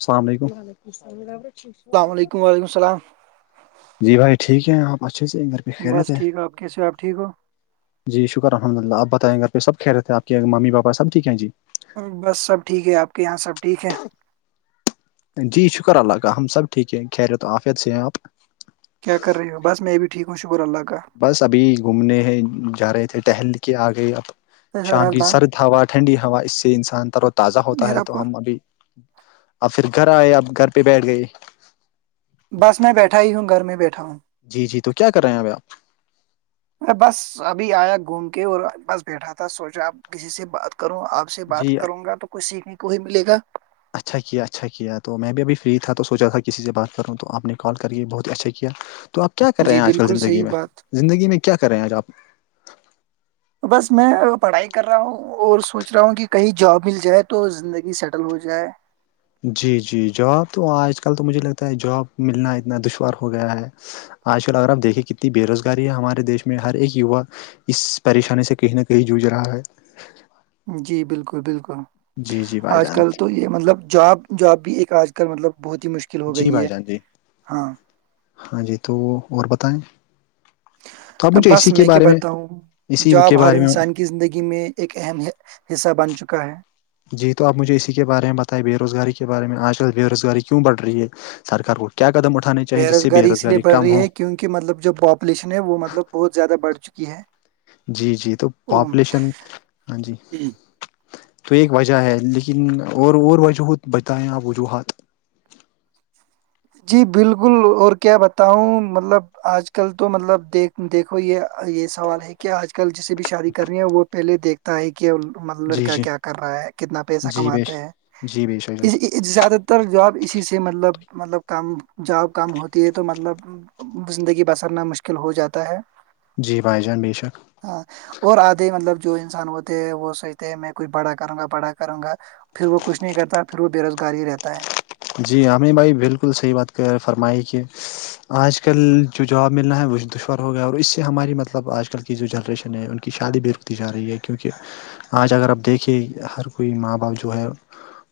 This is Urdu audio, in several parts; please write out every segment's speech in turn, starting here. اللام علیکمم السلام علیکم وعلیکم السلام جی بھائی ٹھیک ہے آپ اچھے سے گ بس ٹھیک ہے آپ کیسے آپ ٹھیک ہو جی شکر الحمد للہپ بتائ گھرہ سب کہ رہے آپ کے ممی پابٹھیک ہیں جی بس سب ٹھیک ہے آپ کے یہاں سب ٹھیک ہے [unintelligible] جی شکر اللہ کا ہم سب ٹھیک ہے خیرت آفیت سے ہیں آپ کیا کر رہی ہوں بس میں بھی ٹھیک ہوںکر اللہ کا بس ابھی گھومنے ہیں جا رہے تھے ٹہل کے آ گئے اب فیصل شام کی رازبان سرد ہوا ٹھنڈی ہوا اس سے انسان تر و تازہ ہوتا ہے نیرا تو پور ہم ابھی اب پھر گھر آئے اب گھر پہ بیٹھ گئے بس میں بیٹھا ہی ہوں گھر میں بیٹھا ہوں جی جی تو کیا کر رہے ہیں ابھی آپ میں بس ابھی آیا گھوم کے اور بس بیٹھا تھا سوچا اب کسی سے بات کروں آپ سے بات جی کروں گا تو کچھ سیکھنے کو ہی ملے گا اچھا کیا اچھا کیا تو میں بھی ابھی فری تھا تو سوچا تھا کسی سے بات کروں تو آپ نے کال کر کے بہت ہی اچھا کیا تو آپ کیا کر رہے جی ہیں آج کل بالکل زندگی صحیح میں بات زندگی میں کیا کر رہے ہیں آج آپ بس میں پڑھائی کر رہا ہوں اور سوچ رہا ہوں کہ کہیں جاب مل جائے تو زندگی سیٹل ہو جائے جی جی جاب تو آج کل تو مجھے لگتا ہے جاب ملنا اتنا دشوار ہو گیا ہے آج کل اگر آپ دیکیں کتنی بے روزگاری ہے ہمارے دیش میں ہر ایک یوا اس پریشانی سے کہیں نہ کہیں جج رہا ہے جی بالکل بالکل جی جی بھائی آج جان کل تو یہ مطلب جاب جاب بھی ایک آج کل مطلب بہت ہی مشکل ہو جی گئی بھائی ہے جان جی ہاں ہاں جی تو اور بتائیں تو اب مجھے اسی بس کے کیا بارے میں بتاؤں اسی کے جاب ہر بارے میں انسان کی زندگی میں ایک اہم حصہ بن چکا ہے جی تو آپ مجھے اسی کے بارے میں بتائیں بے روزگاری کے بارے میں آج کل بے روزگاری کیوں بڑ رہی ہے سرکار کو کیا قدم اٹھانے چاہے جس سے بے روزگاری کم ہو کہ مطلب جو پاپولیشن ہے وہ مطلب بہت زیادہ بڑھ چکی ہے جی جی تو اوم، پاپولیشن ہاں جی تو ایک وجہ ہے لیکن اور اور وجہت بتائیں آپ وجوہات جی بالکل اور کیا بتاؤں مطلب آج کل تو مطلب دیکھ دیکھو یہ یہ سوال ہے کہ آج کل جسے بھی شادی کر رہی ہیں وہ پہلے دیکھتا ہے کہ کہ جی لڑکا جی کیا کر رہا ہے کتنا پیسہ جی بے کماتا ہیں جی بے شک زیادہ ت اتر جاب اسی سے مطلب مطلب کم جاب کم ہوتی ہے تو مطلب زندگی بسرنا مشکل ہو جاتا ہے جی بھائی جان بے شک ہاں اور آدھے مطلب جو انسان ہوتے ہیں وہ سوچتے ہیں میں کچھ بڑا کروں گا بڑا کروں گا پھر وہ کچھ نہیں کرتا پھر وہ بے روزگار ہی رہتا ہے جی ہمیں بھائی بالکل صحیح بات کر ہیں فرمائی کی آج کل جو جاب ملنا ہے وہ دشوور ہو گیا اور اس سے ہماری مطلب آج کل کی جو جنریشن ہے ان کی شادی بالکل تی جا رہی ہے کیونکہ آج اگر آپ دیکھیں ہر کوئی ماں باپ جو ہے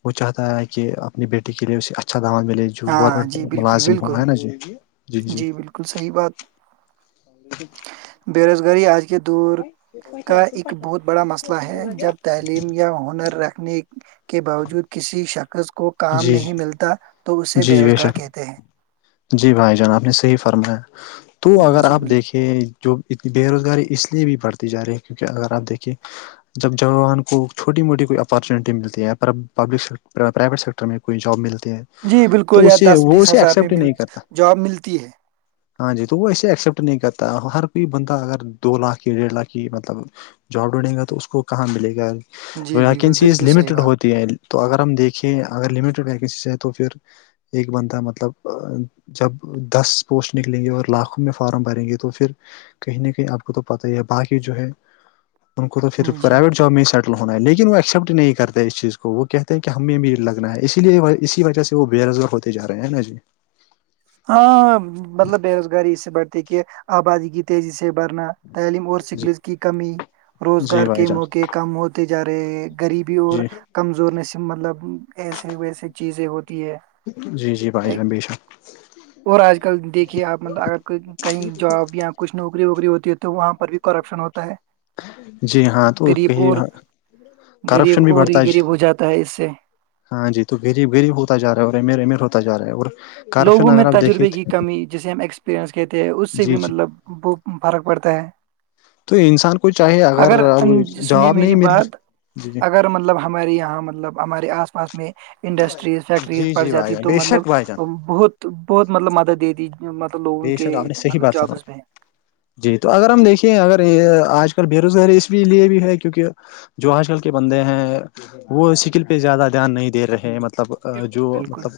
وہ چاہتا ہے کہ اپنی بیٹی کے لیے اسے اچھا دعوت ملے گی جو ہاں جی گورنمنٹ بالکل ملازم ہوگا بالکل ہے نا جی جی جی بالکل صحیح بات [unintelligible] ہ [inaudible] بے روزگاری آج کے دور کا ایک بہت بڑا مسئلہ ہے جب تعلی یا ہنر رکھنے کے باوجود کسی شخص کو کام جی نہیں ملتا تو اسے بے جی روزگار شک کہتے ہیں جی بھائی جان آپ نے صحیح فرمایا تو اگر جی آپ بالکل دیکھیے کہ جو بےروزگاری اس لیے بھی بڑھتی جا رہی ہے کیونکہ اگر آپ دیکھیے جب جوان کو چھوٹی موٹی کوئی اپارچونیٹی ملتی ہے پر پبلک پرائیویٹ سیکٹر ٹر میں کوئی جاب ملتی ہے جی بالکل تو یا اسے دس وہ بیس ہزار میں مل جاب ملتی ہے ج [inaudible] ہاں جی تو وہ ایسے ایکسپٹ نہیں کرتا ہر کوئی بندہ اگر دو لاکھ ڈیڑھ لاکھ کی مطلب جاب ڈھونڈیں گا تو اس کو کہاں ملے گا جی بالکل ویکنسیز بالکل صحیح لمیٹیڈ بات ہوتی ہے تو اگر ہم دیکھیں اگر لمیٹڈکسی سے ہے تو پھر ایک بنتا مطلب جب دس پوسٹ نکلیں گے اور لاکھوں میں فارم بھریں گے تو پھر کہیں نہ کہیں آپ کو تو پتا ہی ہے باقی جو ہے ان کو تو پھر جی پرائیویٹ جاب میں ہی س ہونا ہے لیکن وہ ایکسپٹ نہیں کرتا اس چیز کو وہ کہتے ہیں کہ ہمیں بھی لگنا ہے اسی لیے اسی وجہ سے وہ بے روزگار ہوتے تے ج رہے ہیں نا جی [inaudible] ہاں مطلب بے روزگاری اس سے بڑھتی کہ آبادی کی تیزی سے بڑھنا تعلیم اور جی شکلس کی کمی جی روزگار بھائی کے جان موقع کم ہوتے جا رہے ہیں غریبی اور جی کمزورنے سے مطلب ایسے ویسے چیزیں ہوتی ہے جی جی بھائی ایک جان بے شک اور آج کل دیکھیے آپ مطلب اگر کوئی کہیں جاب یا کچھ نوکری ووکری ہوتی ہے تو وہاں پر بھی کرپشن ہوتا ہے جی ہاں تو غریب کہی اور غریب اور ہی غریب ہو جاتا ہے اس سے ہاں جی تو غریب غریب ہوتا جا رہا ہے اور امیر امیر ہوتاا رہا ہے اور کرپشن لوگوں میں اگر آپ دیکھیے تجربے کی کمی جسے ہم ایکسپریئنس کہتے ہیں اس سے جی بھی جی مطلب ب فرق پڑتا ہے تو انسان کو چاہے اگر ا ان- سنیے جواب نہیں میری مل بات جی جی اگر مطلب ہمارے یہاں مطلب ہمارے آس پاس میں انڈسٹریز فیکٹریز جی پڑ جی بھائی جاتی جان تو بے مطلب شک بھائی جان بہت بہت مطلب مدد دیتی مطلب لوگوں بے کے شک آپ نے صحیح مطلب بات فرمائی جابس میں جی تو اگر ہم دیکھیے اگر آج کل بے روزگاری اس لیے بھی ہے کیونکہ جو آج کل کے بندے ہیں وہ اسکل پہ زیادہ دھیان نہیں دے رہے مطلب بالکل جو بالکل مطلب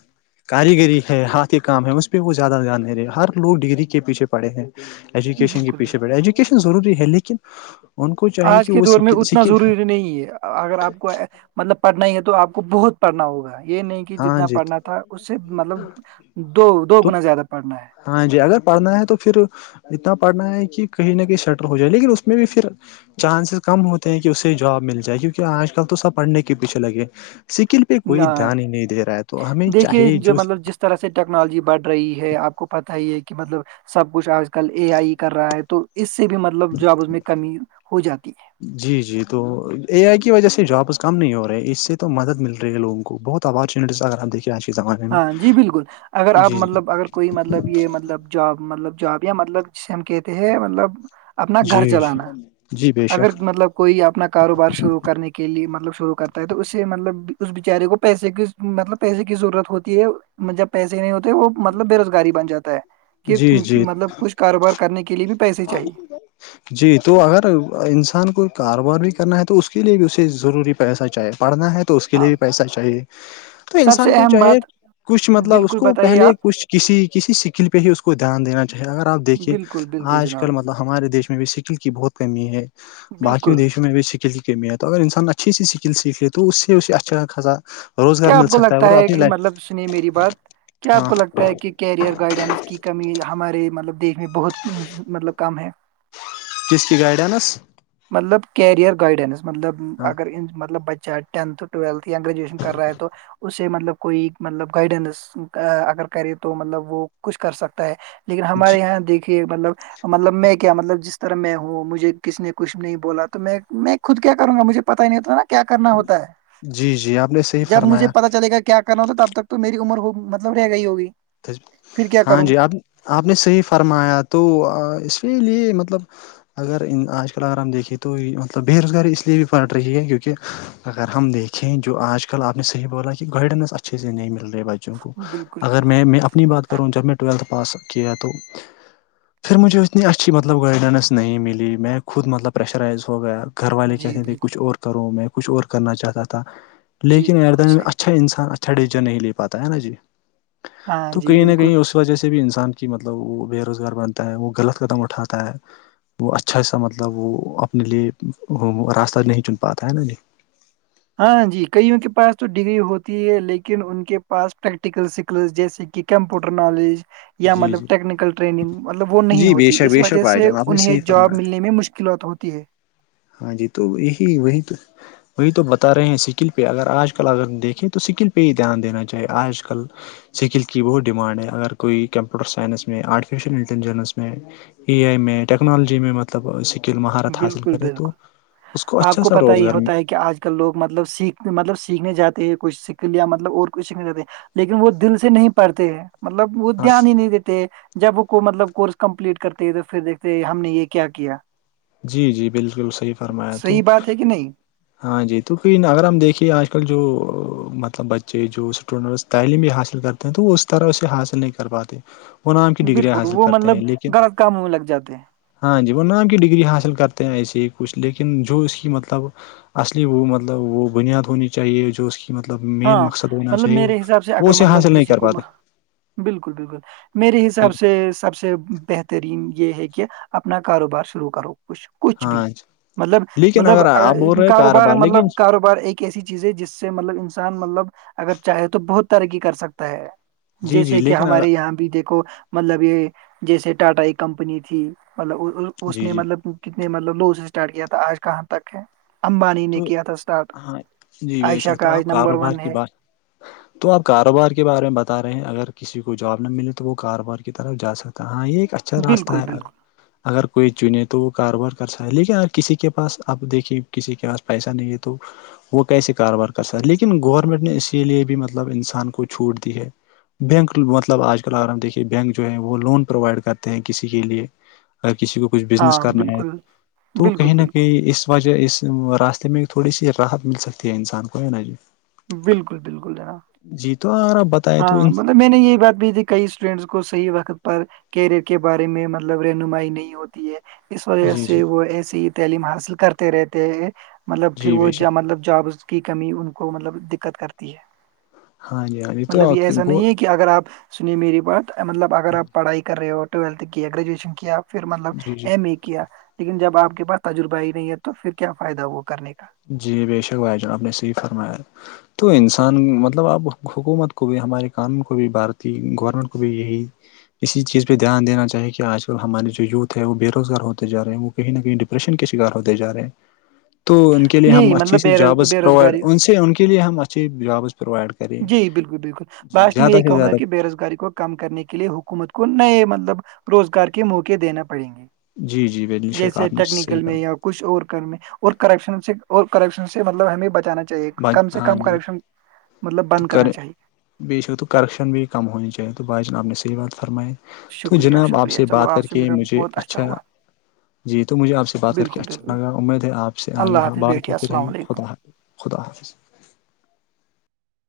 کاریگری ہے ہاتھ کے کام ہے اس پہ وہ زیادہ اار نہیں رہے ہر لوگ ڈگری کے پیچھے پڑھے ہیں ایجوکیشن کے بالکل پیچھے بالکل پڑے ایجوکیشن ضروری ہے لیکن ان کو چاہیے آج کہ کے وہ دور میں سک اتنا سک ضروری نہیں ہے اگر آپ کو مطلب پڑھنا ہی ہے تو آپ کو بہت پڑھنا ہوگا یہ نہیں کہ ہاں جتنا جی پڑھنا تو تھا اس سے مطلب دو دو گنا زیادہ پڑھنا ہے ہاں جی اگر پڑھنا ہے تو پھر اتنا پڑھنا ہے کہ کہیں نہ کہیں شٹر ہو جائے لیکن اس میں بھی پھر چانسز کم ہوتے ہیں کہ اسے جاب مل جائے کیونکہ آج کل تو سب پڑھنے کے پیچھے لگے سکل پہ ہے کوئی نہ دھیان ہی نہیں دے رہا ہے تو ہمیں دیکھیے چاہے جو مطلب جس طرح سے ٹیکنالوجی بڑھ رہی ہے آپ کو پتا ہی ہے کہ مطلب سب کچھ آج کل اے آئی کر رہا ہے تو اس سے بھی مطلب جاب اس میں کمی ہو جاتی ہے جی جی تو اے آئی کی وجہ سے جابس کم نہیں ہو رہے ہیں اس سے تو مدد مل رہی ہے لوگوں کو بہت اپارچونیٹیز اگر ہم دیکیں آج کے زمانے میں ہاں جی بالکل اگر آپ جی مطلب اگر کوئی مطلب یہ مطلب جاب مطلب جاب یا مطلب جسے ہم کہتے ہیں مطلب اپنا گھر جی چلانا جی بے اگر شک مطلب کوئی اپنا کاروبار شروع کرنے کے لیے مطلب شروع کرتا ہے تو اس سے مطلب اس بچارے کو پیسے کی مطلب پیسے کی ضرورت ہوتی ہے جب پیسے نہیں ہوتے وہ مطلب بے روزگاری بن جاتا ہے کہ جی جی مطلب کچھ کاروبار کرنے کے لیے بھی پیسے چاہیے جی تو اگر انسان کو کاروبار بھی کرنا ہے تو اس کے لیے بھی اسے ضروری پیسہ چاہیے پڑھنا ہے تو اس کے لیے ہاں بھی پیسہ چاہیے تو سب سے انسان کو اہم چاہے بات کچھ مطلب اس بالکل کو بتائیے پہلے آپ کچھ کسی کسی سکل پہ ہی اس کو دھیان دینا چاہیے اگر آپ دیکھیے بالکل بالکل آج جناب کل مطلب ہمارے دیش میں بھی سکل کی بہت کمی ہے باقیوں بالکل دیش اس میں بھی اسکل کی کمی ہے تو اگر انسان اچھی سی سکل سیکھ لے تو اس سے اس اچھا خا کیا آپ کو لگتا ہے کہ مطلب سنیے میری بات کیا آپ ہاں کو لگتا ہے کہ کیریئر گائیڈنس کی کمی ہمارے مطلب دیش میں بہت مطلب کم ہے جس کی گائیڈنس مطلب کیریئر گائیڈینس مطلب ہاں اگر مطلب بچہ ٹینت ٹویلتھ یا گریجویشن کرا ہے تو اسے مطلب کوئی مطلب گائیڈنس اگر کرے تو مطلب وہ کچھ کر سکتا ہے لیکن جی ہمارے یہاں دیکھیے مطلب مطلب میں کیا مطلب جس طرح میں ہوں مجھے کسی نے کچھ نہیں بولا تو میں میں خود کیا کروں گا مجھے پتا ہی نہیں ہوتا ہے نا کیا کرنا ہوتا ہے جی جی آپ نے صحیح جب مجھے فرمایا پتا چلے گا کیا کرنا ہوتا تب تک تو میری عمر ہو مطلب رہ گ ہی ہوگی پھر کیا ہاں کروں جی آپ آپ نے صحیح فرمایا تو اس کے لیے مطلب اگر آج کل اگر ہم دیکھے تو مطلب بے روزگاری اس لیے بھی پڑٹ رہی ہے کیونکہ اگر ہم دیکھیں جو آج کل آپ نے صح بولا کہ گائیڈنس اچھے سے نہیں مل رہے بچوں کو بالکل اگر میں بالکل میں اپنی بات کروں جب میں ٹویلتھ پاس کیا تو پھر مجھے اتنی اچھی مطلب گائیڈنس نہیں ملی میں خود مطلب پریشرائز ہو گیا گھر والے جی کہتے تھے بالکل کچھ اور کرو میں کچھ اور کرنا چاہتا تھا جی لیکن ار بالکل دن میں صحیح اچھا انسان اچھا ڈیسییژن نہیں لے پاتا ہے نا جی ہاں تو جی کہیں نہ بالکل کہیں اسے اس وجہ سے بھی انسان کی مطلب وہ بے روزگار بنتا ہے وہ غلط قدم اٹھاتا ہے وہ اچھا سا مطلب وہ اپنے لیے راستہ نہیں چن پاتا ہے نا نہیں ہاں جی کئیوں کے پاس تو ڈگری ہوتی ہے لیکن ان کے پاس پریکٹیکل سکل جیسے کہ کمپیوٹر نالج [unintelligible] یا جی جی مطلب ٹیکنیکل ٹریننگ مطلب وہ نہیں جی بے ہوتی شک اس بے شک وجہ بھائی سے جان آپ نے انہیں صحیح جاب فرمایا ملنے میں مشکلات ہوتی ہے ہاں جی تو یہی وہی تو وہی تو بتا رہے ہیں اسکل پہ اگر آج کل اگر دیکھیں تو سکل پہ ہی دھیان دینا چاہیے آج کل سکل کی بہت ڈیمانڈ ہے اگر کوئی کمپیوٹر سائنس میں آرٹیفیشیل انٹیلیجنس میں ای آئی میں ٹیکنالوجی میں مطلب سکل مہارت حاصل بالکل کرے تو اس آپ اچھا کو سا پتا یہ روزگار میں ہوتا ہے کہ آج کل لوگ مطلب سیکھنے مطلب سیکھنے جاتے ہیں کچھیکھ لیا مطلب اور کچھ سیکھنے جاتے ہیں لیکن وہ دل سے نہیں پڑھتے ہیں مطلب وہ ہاں دھیان ہی نہیں دیتے جب وہ کو مطلب کورس کمپلیٹ کرتے تو پھر دیکھتے ہم نے یہ کیا کیا جی جی بالکل صحیح فرمایا تو صحیح بات ہے کہ نہیں ہاں جی توک اگر ہم دیکھیے آج کل جو مطلب بچے جو تعلیم بھی حاصل کرتے ہیں تو وہ اس طرح اسے حاصل نہیں کر پاتے وہ نام کی ڈگگریاں بالکل حاصل وہ کرتے مطلب ہیں لیکن غلط کاموں میں لگ جاتے ہیں ہاں جی وہ نام ڈگری حاصل کرتے ہیں ایسے ہی کچھ لیکن جو اس کی مطلب اصلی وہ مطلب وہ بنیاد ہونی چاہیے جو اس کی مطلب مین ہاں مقصد ہونا مطلب چاہیے میرے حساب سے وہ اگر اسے مطلب حاصل نہیں کسی کر کو پاتے بالکل بالکل میرے جی حساب سے سب سے بہترین یہ ہے کہ اپنا کاروبار شروع کرو کچھ کچھ بھی ہاں جی مطلب لیکن مطلب اگر آپ بول رہے کاروبار لیکن مطلب کاروبار ایک ایسی چیز ہے جس سے مطلب انسان مطلب اگر چاہے تو بہت ترقی کر سکتا ہے جی جی جیسے کہ لیکن ہمارے اگر یہاں پہ دیکھو مطلب یہ جیسے ٹاٹا ایک کمپنی تھی مطلب اس جی نے جی مطلب کتنے مطلب لو سے اسٹارٹ کیا تھا آج کہاں تک ہے امبانی نے تو کیا تھا اسٹارٹ ہاں جی بے عائشہ شک تو کا عشہ آپ کاروبار کی بات تو آپ کاروبار کے بارے میں بتا رہے ہیں اگر کسی کو جاب نہ ملے تو وہ کاروبار کی طرف جا سکتا ہاں یہ ایک اچھا راستہ بالکل ہے بالکل اگر کوئی چنے تو وہ کاروبار کر سک لیکن ا کسی کے پاس آپ دیکھیے کسی کے پاس پیسہ نہیں ہے تو وہ کیسے کاروبار کر سک لیکن گورنمنٹ نے اسی لیے بھی مطلب انسان کو چھوٹ دی ہے بینک مطلب آج کل اگر ہم دیکھیے بینک جو ہے وہ لون پرووائڈ کرتے ہیں کسی کے لیے اگر کسی کو کچھ بزنس ہاں کرنا ہے بالکل تو بالکل کہیں نہ بالکل کہیں اس وجہ اس راستے میں تھوڑی سی راحت مل سکتی ہے انسان کو ہے نا جی بالکل بالکل جناب جی تو آر ب [unintelligible] ہاں مطلب میں نے یہی بات بھی تھی کئی اسٹوڈینٹس کو صحیح وقت پر کیریئر کے بارے میں مطلب رہنمائی نہیں ہوتی ہے اس وجہ جی سے جی وہ ایسیے ہی تعلیم حاصل کرتے رہتے ہیں مطلب پھر جی وہ بے شک مطلب جابس کی کمی ان کو مطلب دقت کرتی ہے ہاں جی ہاں ج [unintelligible] مطلب یہ ایسا نہیں ہے کہ اگر آپ سنییں میری بات مطلب اگر ہاں آپ پڑھائی کر رہے ہو ٹویلتھ کیا گریجویشن کیا پھر مطلب جی جی ایم ا کیا لیکن جب آپ کے پاس تجربہ نہیں ہے تو پھر کیا فائدہ وہ کرنے کا جی بے شک بھائی جان آپ نے سےی فرمایا [unintelligible] تو انسان مطلب اب حکومت کو بھی ہمارے قانون کو بھی بھارتی گورنمنٹ کو بھی یہی اسی چیز پہ دھیان دین چاہیے کہ آج کل ہمارے جو یوتھ وہ بے روزگار ہوتے جاے ہیں وہ کہیں نہ کہیں ڈپریشن کے شکار ہوتے ج رہے ہیں تو ان [unintelligible] کے لیے ہم یہی اچھی مطلب سی جابز بے پرووائڈ روزگاری ان سے ان کے لیے ہم اچھی جابز پروائڈ کر جی بالکل بالکل لاسٹ میں یہی کہوں گا زیادہ کہ بے روزگاری کو کم کرنے کے لیے حکومت کو نئے مطلب روزگار کے موقع دینا پڑیں گے جی جی بے شک جیسے آپ سے ٹیکنیکل میں یا کچھ اور کرنے اور کرپشن سے اور کرپشن سے مطلب ہمیں بچانا چاہیے کم سے ہاں کم جی کرپشن مطلب تو بند کریں کرنا چاہیے بے شک تو کرپشن بھی کم ہونی چاہیے تو بھائی جان اپ نے صحیح بات فرمائیے تو شکریہ جناب آپ شکریہ سے چلو بات کر آپ مل کے مجھے بہت اچھا ہوا جی تو مجھے آپ سے بات کر کے بالکل بالکل اچھا لگا امید ہے آپ سے اللہ آگے ہاں حافظ بات بیٹھیے ہوتے رہے السلام گی علیکم خدا ہ خدا حافظ